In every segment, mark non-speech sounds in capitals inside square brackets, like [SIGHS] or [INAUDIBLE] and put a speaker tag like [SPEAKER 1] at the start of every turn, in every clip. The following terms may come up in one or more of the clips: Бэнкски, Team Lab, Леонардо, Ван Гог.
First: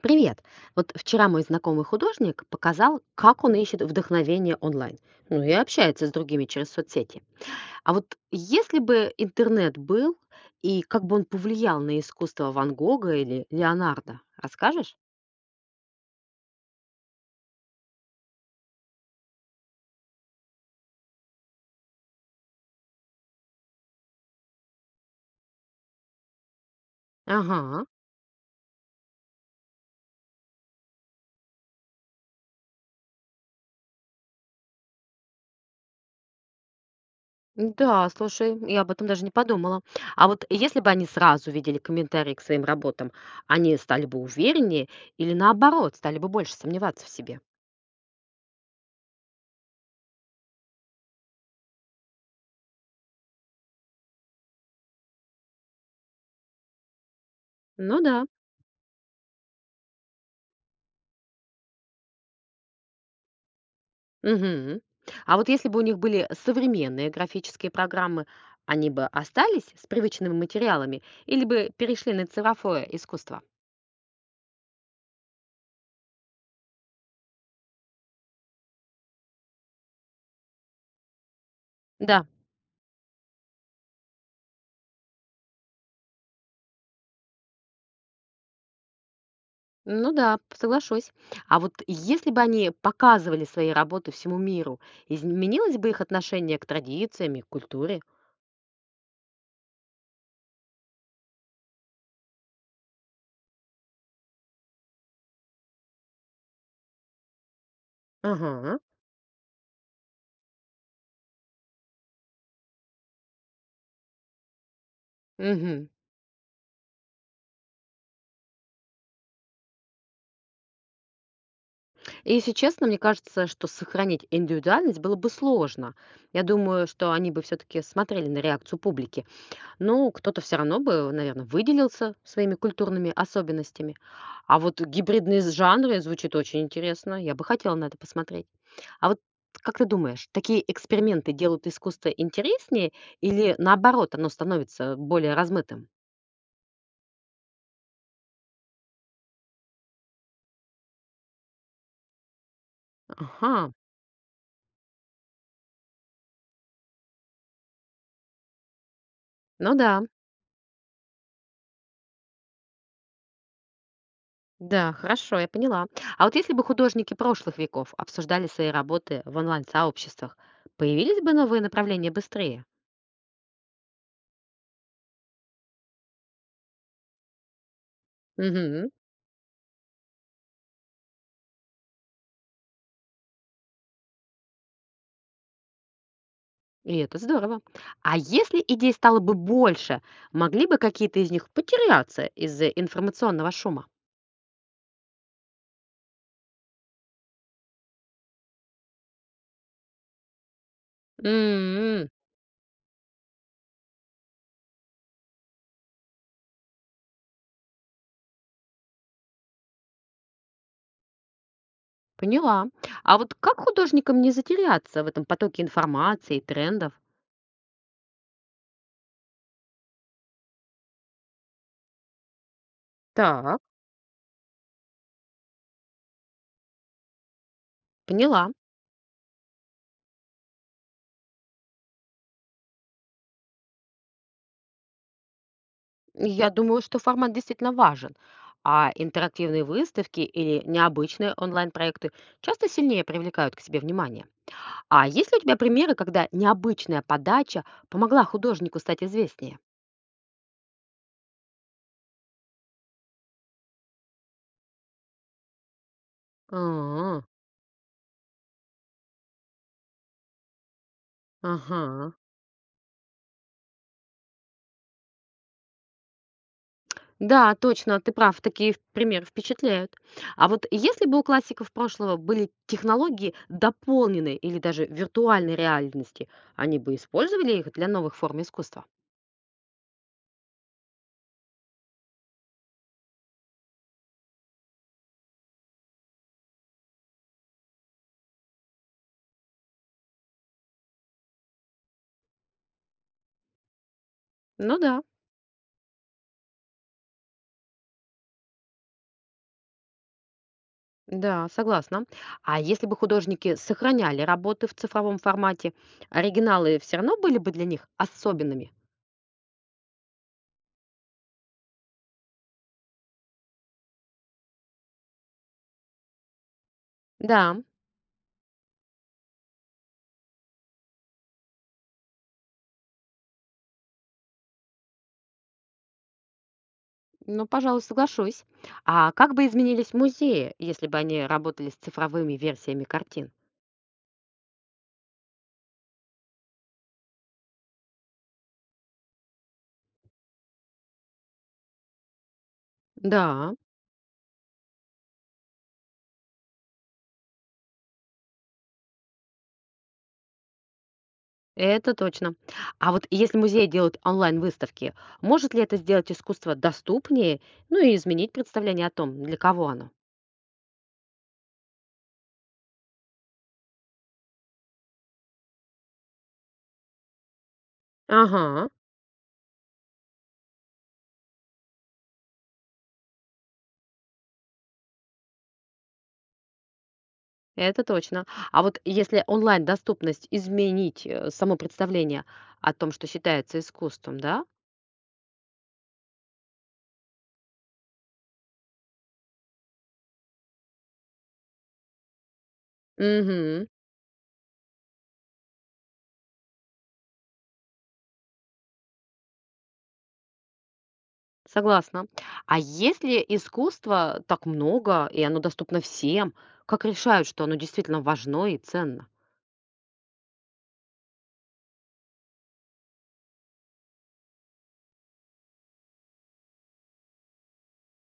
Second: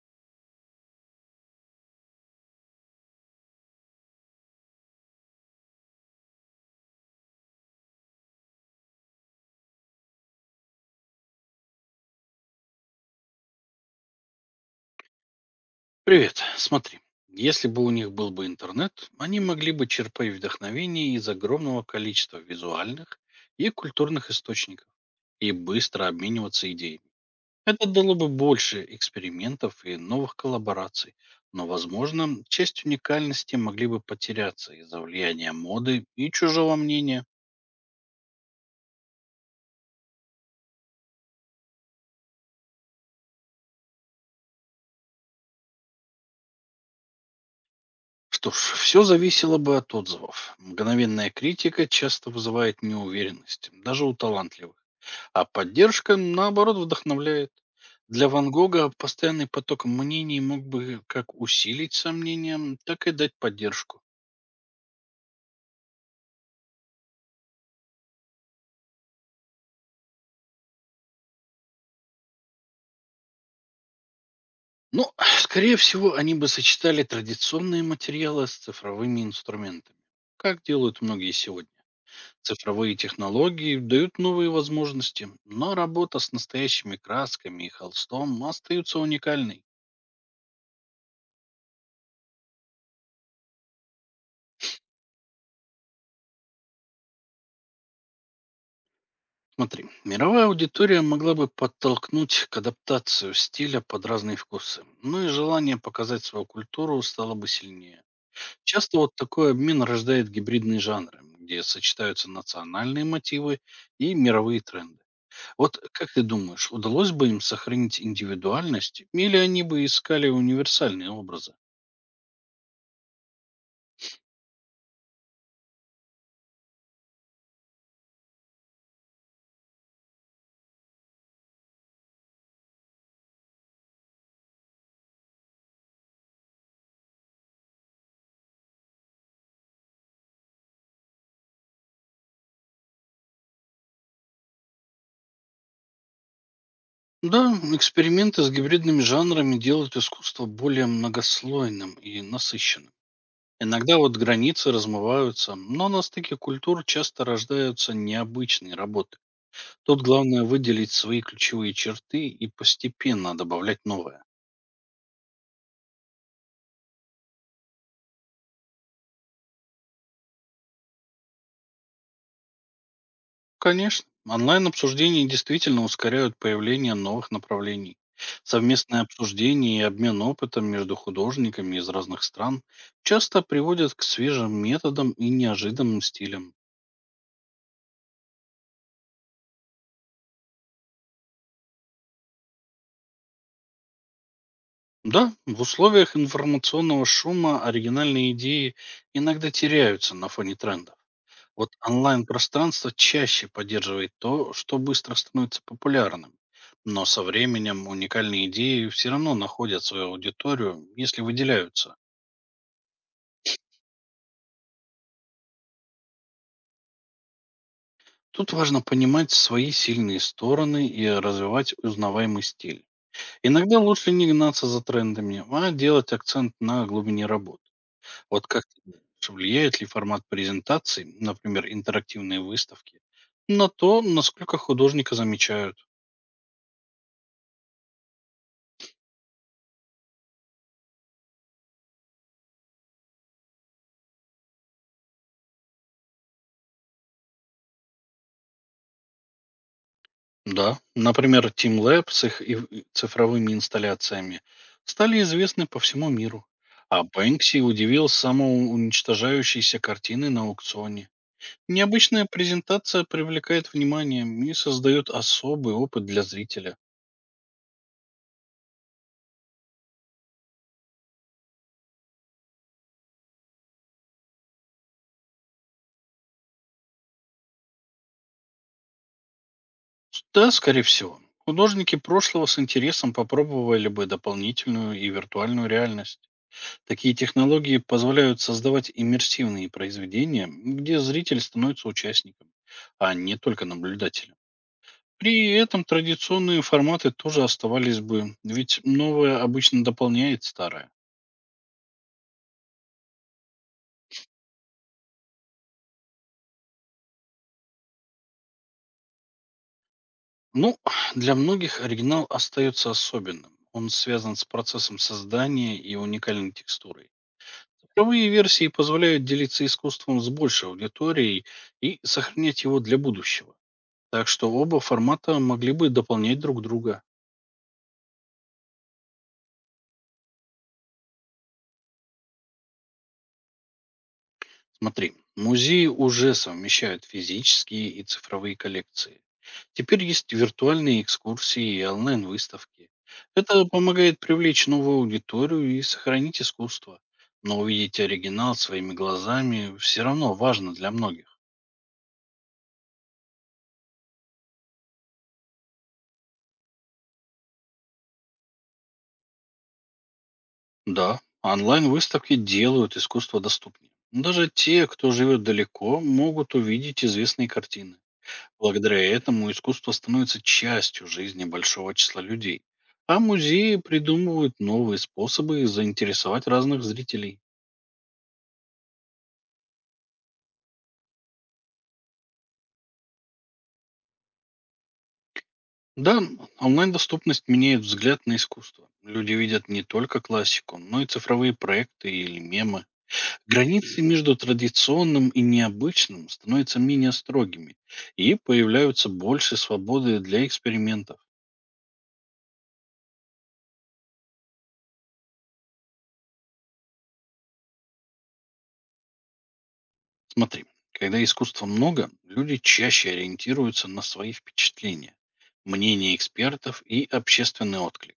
[SPEAKER 1] Привет. Вот вчера мой знакомый художник показал, как он ищет вдохновение онлайн. Ну и общается с другими через соцсети. А вот если бы интернет был, и как бы он повлиял на искусство Ван Гога или Леонардо, расскажешь?
[SPEAKER 2] Привет. Смотри, если бы у них был бы интернет, они могли бы черпать вдохновение из огромного количества визуальных и культурных источников и быстро обмениваться идеями. Это
[SPEAKER 1] Ага.
[SPEAKER 2] дало бы больше экспериментов и новых коллабораций, но, возможно, часть уникальности могли бы потеряться из-за влияния моды и чужого мнения.
[SPEAKER 1] Да, слушай, я об этом даже не подумала. А вот если бы они сразу видели комментарии к своим работам, они стали бы увереннее или наоборот, стали бы больше сомневаться в себе?
[SPEAKER 2] Что ж, все зависело бы от отзывов. Мгновенная критика часто вызывает неуверенность, даже у талантливых. А поддержка, наоборот, вдохновляет.
[SPEAKER 1] Ну да.
[SPEAKER 2] Для Ван Гога постоянный поток мнений мог бы как усилить сомнения, так и дать поддержку.
[SPEAKER 1] Мгм. А вот если бы у них были современные графические программы, они бы остались с привычными материалами или бы перешли на цифровое искусство?
[SPEAKER 2] Но, [SNIFFS] [SIGHS] скорее всего, они бы сочетали традиционные материалы с цифровыми инструментами. Как делают многие сегодня.
[SPEAKER 1] Да,
[SPEAKER 2] Цифровые технологии дают новые возможности, но работа с настоящими красками и холстом остается уникальной.
[SPEAKER 1] ну да, соглашусь. А вот если бы они показывали свои работы всему миру, изменилось бы их отношение к традициям и к культуре?
[SPEAKER 2] Смотри, мировая аудитория могла бы подтолкнуть к адаптацию стиля под разные вкусы. Ну и желание показать свою культуру стало бы сильнее.
[SPEAKER 1] Ага.
[SPEAKER 2] Часто вот такой обмен рождает гибридные жанры, где сочетаются национальные мотивы и мировые тренды. Вот
[SPEAKER 1] Мгм.
[SPEAKER 2] как ты думаешь, удалось бы им сохранить индивидуальность, или они бы искали универсальные образы?
[SPEAKER 1] И если честно, мне кажется, что сохранить индивидуальность было бы сложно. Я думаю, что они бы все-таки смотрели на реакцию публики. Ну, кто-то все равно бы, наверное, выделился своими культурными особенностями. А вот гибридные з жанры звучит очень интересно. Я бы хотела на это посмотреть. А вот как ты думаешь, такие эксперименты делают искусство интереснее или, наоборот, оно становится более размытым?
[SPEAKER 2] Да, эксперименты с гибридными жанрами делают искусство более многослойным и насыщенным.
[SPEAKER 1] Ага,
[SPEAKER 2] Иногда вот границы размываются, но на стыке культур часто рождаются необычные работы.
[SPEAKER 1] ну
[SPEAKER 2] Тут
[SPEAKER 1] да,
[SPEAKER 2] главное выделить свои ключевые черты и постепенно добавлять новое.
[SPEAKER 1] да, хорошо, я поняла. А вот если бы художники прошлых веков обсуждали свои работы в онлайн-сообществах, появились бы новые направления быстрее?
[SPEAKER 2] Конечно, онлайн-обсуждения действительно ускоряют появление новых направлений.
[SPEAKER 1] Угу.
[SPEAKER 2] Совместное обсуждение и обмен опытом между художниками из разных стран часто приводят к свежим методам и неожиданным стилям.
[SPEAKER 1] И это здорово. А если идей стало бы больше, могли бы какие-то из них потеряться из-за информационного шума?
[SPEAKER 2] Да, в условиях информационного шума оригинальные идеи иногда теряются на фоне тренда. Вот
[SPEAKER 1] М,
[SPEAKER 2] онлайн-пространство чаще поддерживает то, что быстро становится популярным. Но со временем уникальные идеи все равно находят свою аудиторию, если выделяются.
[SPEAKER 1] поняла. А вот как художникам не затеряться в этом потоке информации и трендов?
[SPEAKER 2] Тут важно понимать свои сильные стороны и развивать узнаваемый стиль.
[SPEAKER 1] Так,
[SPEAKER 2] Иногда лучше не гнаться за трендами, а делать акцент на глубине работ. Вот
[SPEAKER 1] поняла.
[SPEAKER 2] как ты думаешь, влияет ли формат презентаций, например, интерактивные выставки, на то, насколько художника замечают?
[SPEAKER 1] Я думаю, что формат действительно важен. А интерактивные выставки или необычные онлайн-проекты часто сильнее привлекают к себе внимание. А есть ли у тебя примеры, когда необычная подача помогла художнику стать известнее?
[SPEAKER 2] Да, например, Team Lab с их цифровыми инсталляциями стали известны по всему миру. А
[SPEAKER 1] А,
[SPEAKER 2] Бэнкси удивил самоуничтожающейся картиной на аукционе.
[SPEAKER 1] ага.
[SPEAKER 2] Необычная презентация привлекает внимание и создает особый опыт для зрителя.
[SPEAKER 1] Да, точно, ты прав, такие в примеры впечатляют. А вот если бы у классиков прошлого были технологии дополненной или даже виртуальной реальности, они бы использовали их для новых форм искусства?
[SPEAKER 2] Да, скорее всего. Художники прошлого с интересом попробовали бы дополнительную и виртуальную реальность. Такие технологии позволяют создавать иммерсивные произведения, где зритель становится участником, а не только наблюдателем.
[SPEAKER 1] Ну да,
[SPEAKER 2] При этом традиционные форматы тоже оставались бы, ведь новое обычно дополняет старое.
[SPEAKER 1] да, согласна. А если бы художники сохраняли работы в цифровом формате, оригиналы все равно были бы для них особенными?
[SPEAKER 2] Ну, [SNIFFS] для многих оригинал остается особенным. Он связан с процессом создания и уникальной текстурой.
[SPEAKER 1] Да,
[SPEAKER 2] Цифровые версии позволяют делиться искусством с большей аудиторией и сохранять его для будущего. Так что оба формата могли бы дополнять друг друга.
[SPEAKER 1] ну, пожалуй, соглашусь. А как бы изменились музеи, если бы они работали с цифровыми версиями картин?
[SPEAKER 2] Смотри, музеи уже совмещают физические и цифровые коллекции. Теперь есть виртуальные экскурсии и онлайн-выставки.
[SPEAKER 1] Да,
[SPEAKER 2] Это помогает привлечь новую аудиторию и сохранить искусство. Но увидеть оригинал своими глазами все равно важно для многих.
[SPEAKER 1] это точно. А вот если музеи делают онлайн-выставки, может ли это сделать искусство доступнее, ну и изменить представление о том, для кого оно?
[SPEAKER 2] Да, онлайн-выставки делают искусство доступнее. Даже те, кто живет далеко, могут увидеть известные картины.
[SPEAKER 1] Ага,
[SPEAKER 2] Благодаря этому искусство становится частью жизни большого числа людей, а музеи придумывают новые способы заинтересовать разных зрителей.
[SPEAKER 1] это точно. А вот если онлайн-доступность изменить само представление о том, что считается искусством, да?
[SPEAKER 2] Да, онлайн-доступность меняет взгляд на искусство. Люди видят не только классику, но и цифровые проекты или мемы.
[SPEAKER 1] Угу,
[SPEAKER 2] Границы между традиционным и необычным становятся менее строгими, и появляются больше свободы для экспериментов.
[SPEAKER 1] согласна. А если искусства так много, и оно доступно всем, как решают, что оно действительно важно и ценно?
[SPEAKER 2] Смотри, когда искусства много, люди чаще ориентируются на свои впечатления, мнения экспертов и общественный отклик.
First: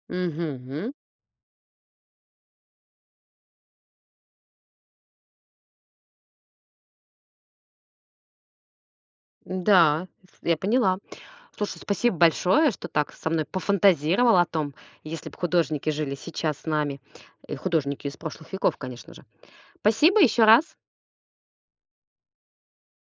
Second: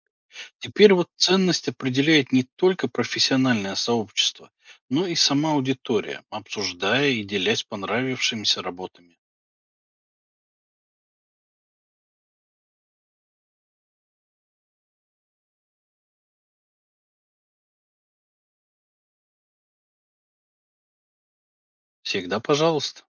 [SPEAKER 2] Теперь
[SPEAKER 1] Угу,
[SPEAKER 2] вот ценность определяет не только профессиональное сообщество, но и сама аудитория, обсуждая и делясь понравившимися работами.
[SPEAKER 1] да, я поняла. Слушай, спасибо большое, что так со мной пофантазировал о том, если бы художники жили сейчас с нами, и художники из прошлых веков, конечно же. Спасибо еще раз.
[SPEAKER 2] Всегда пожалуйста.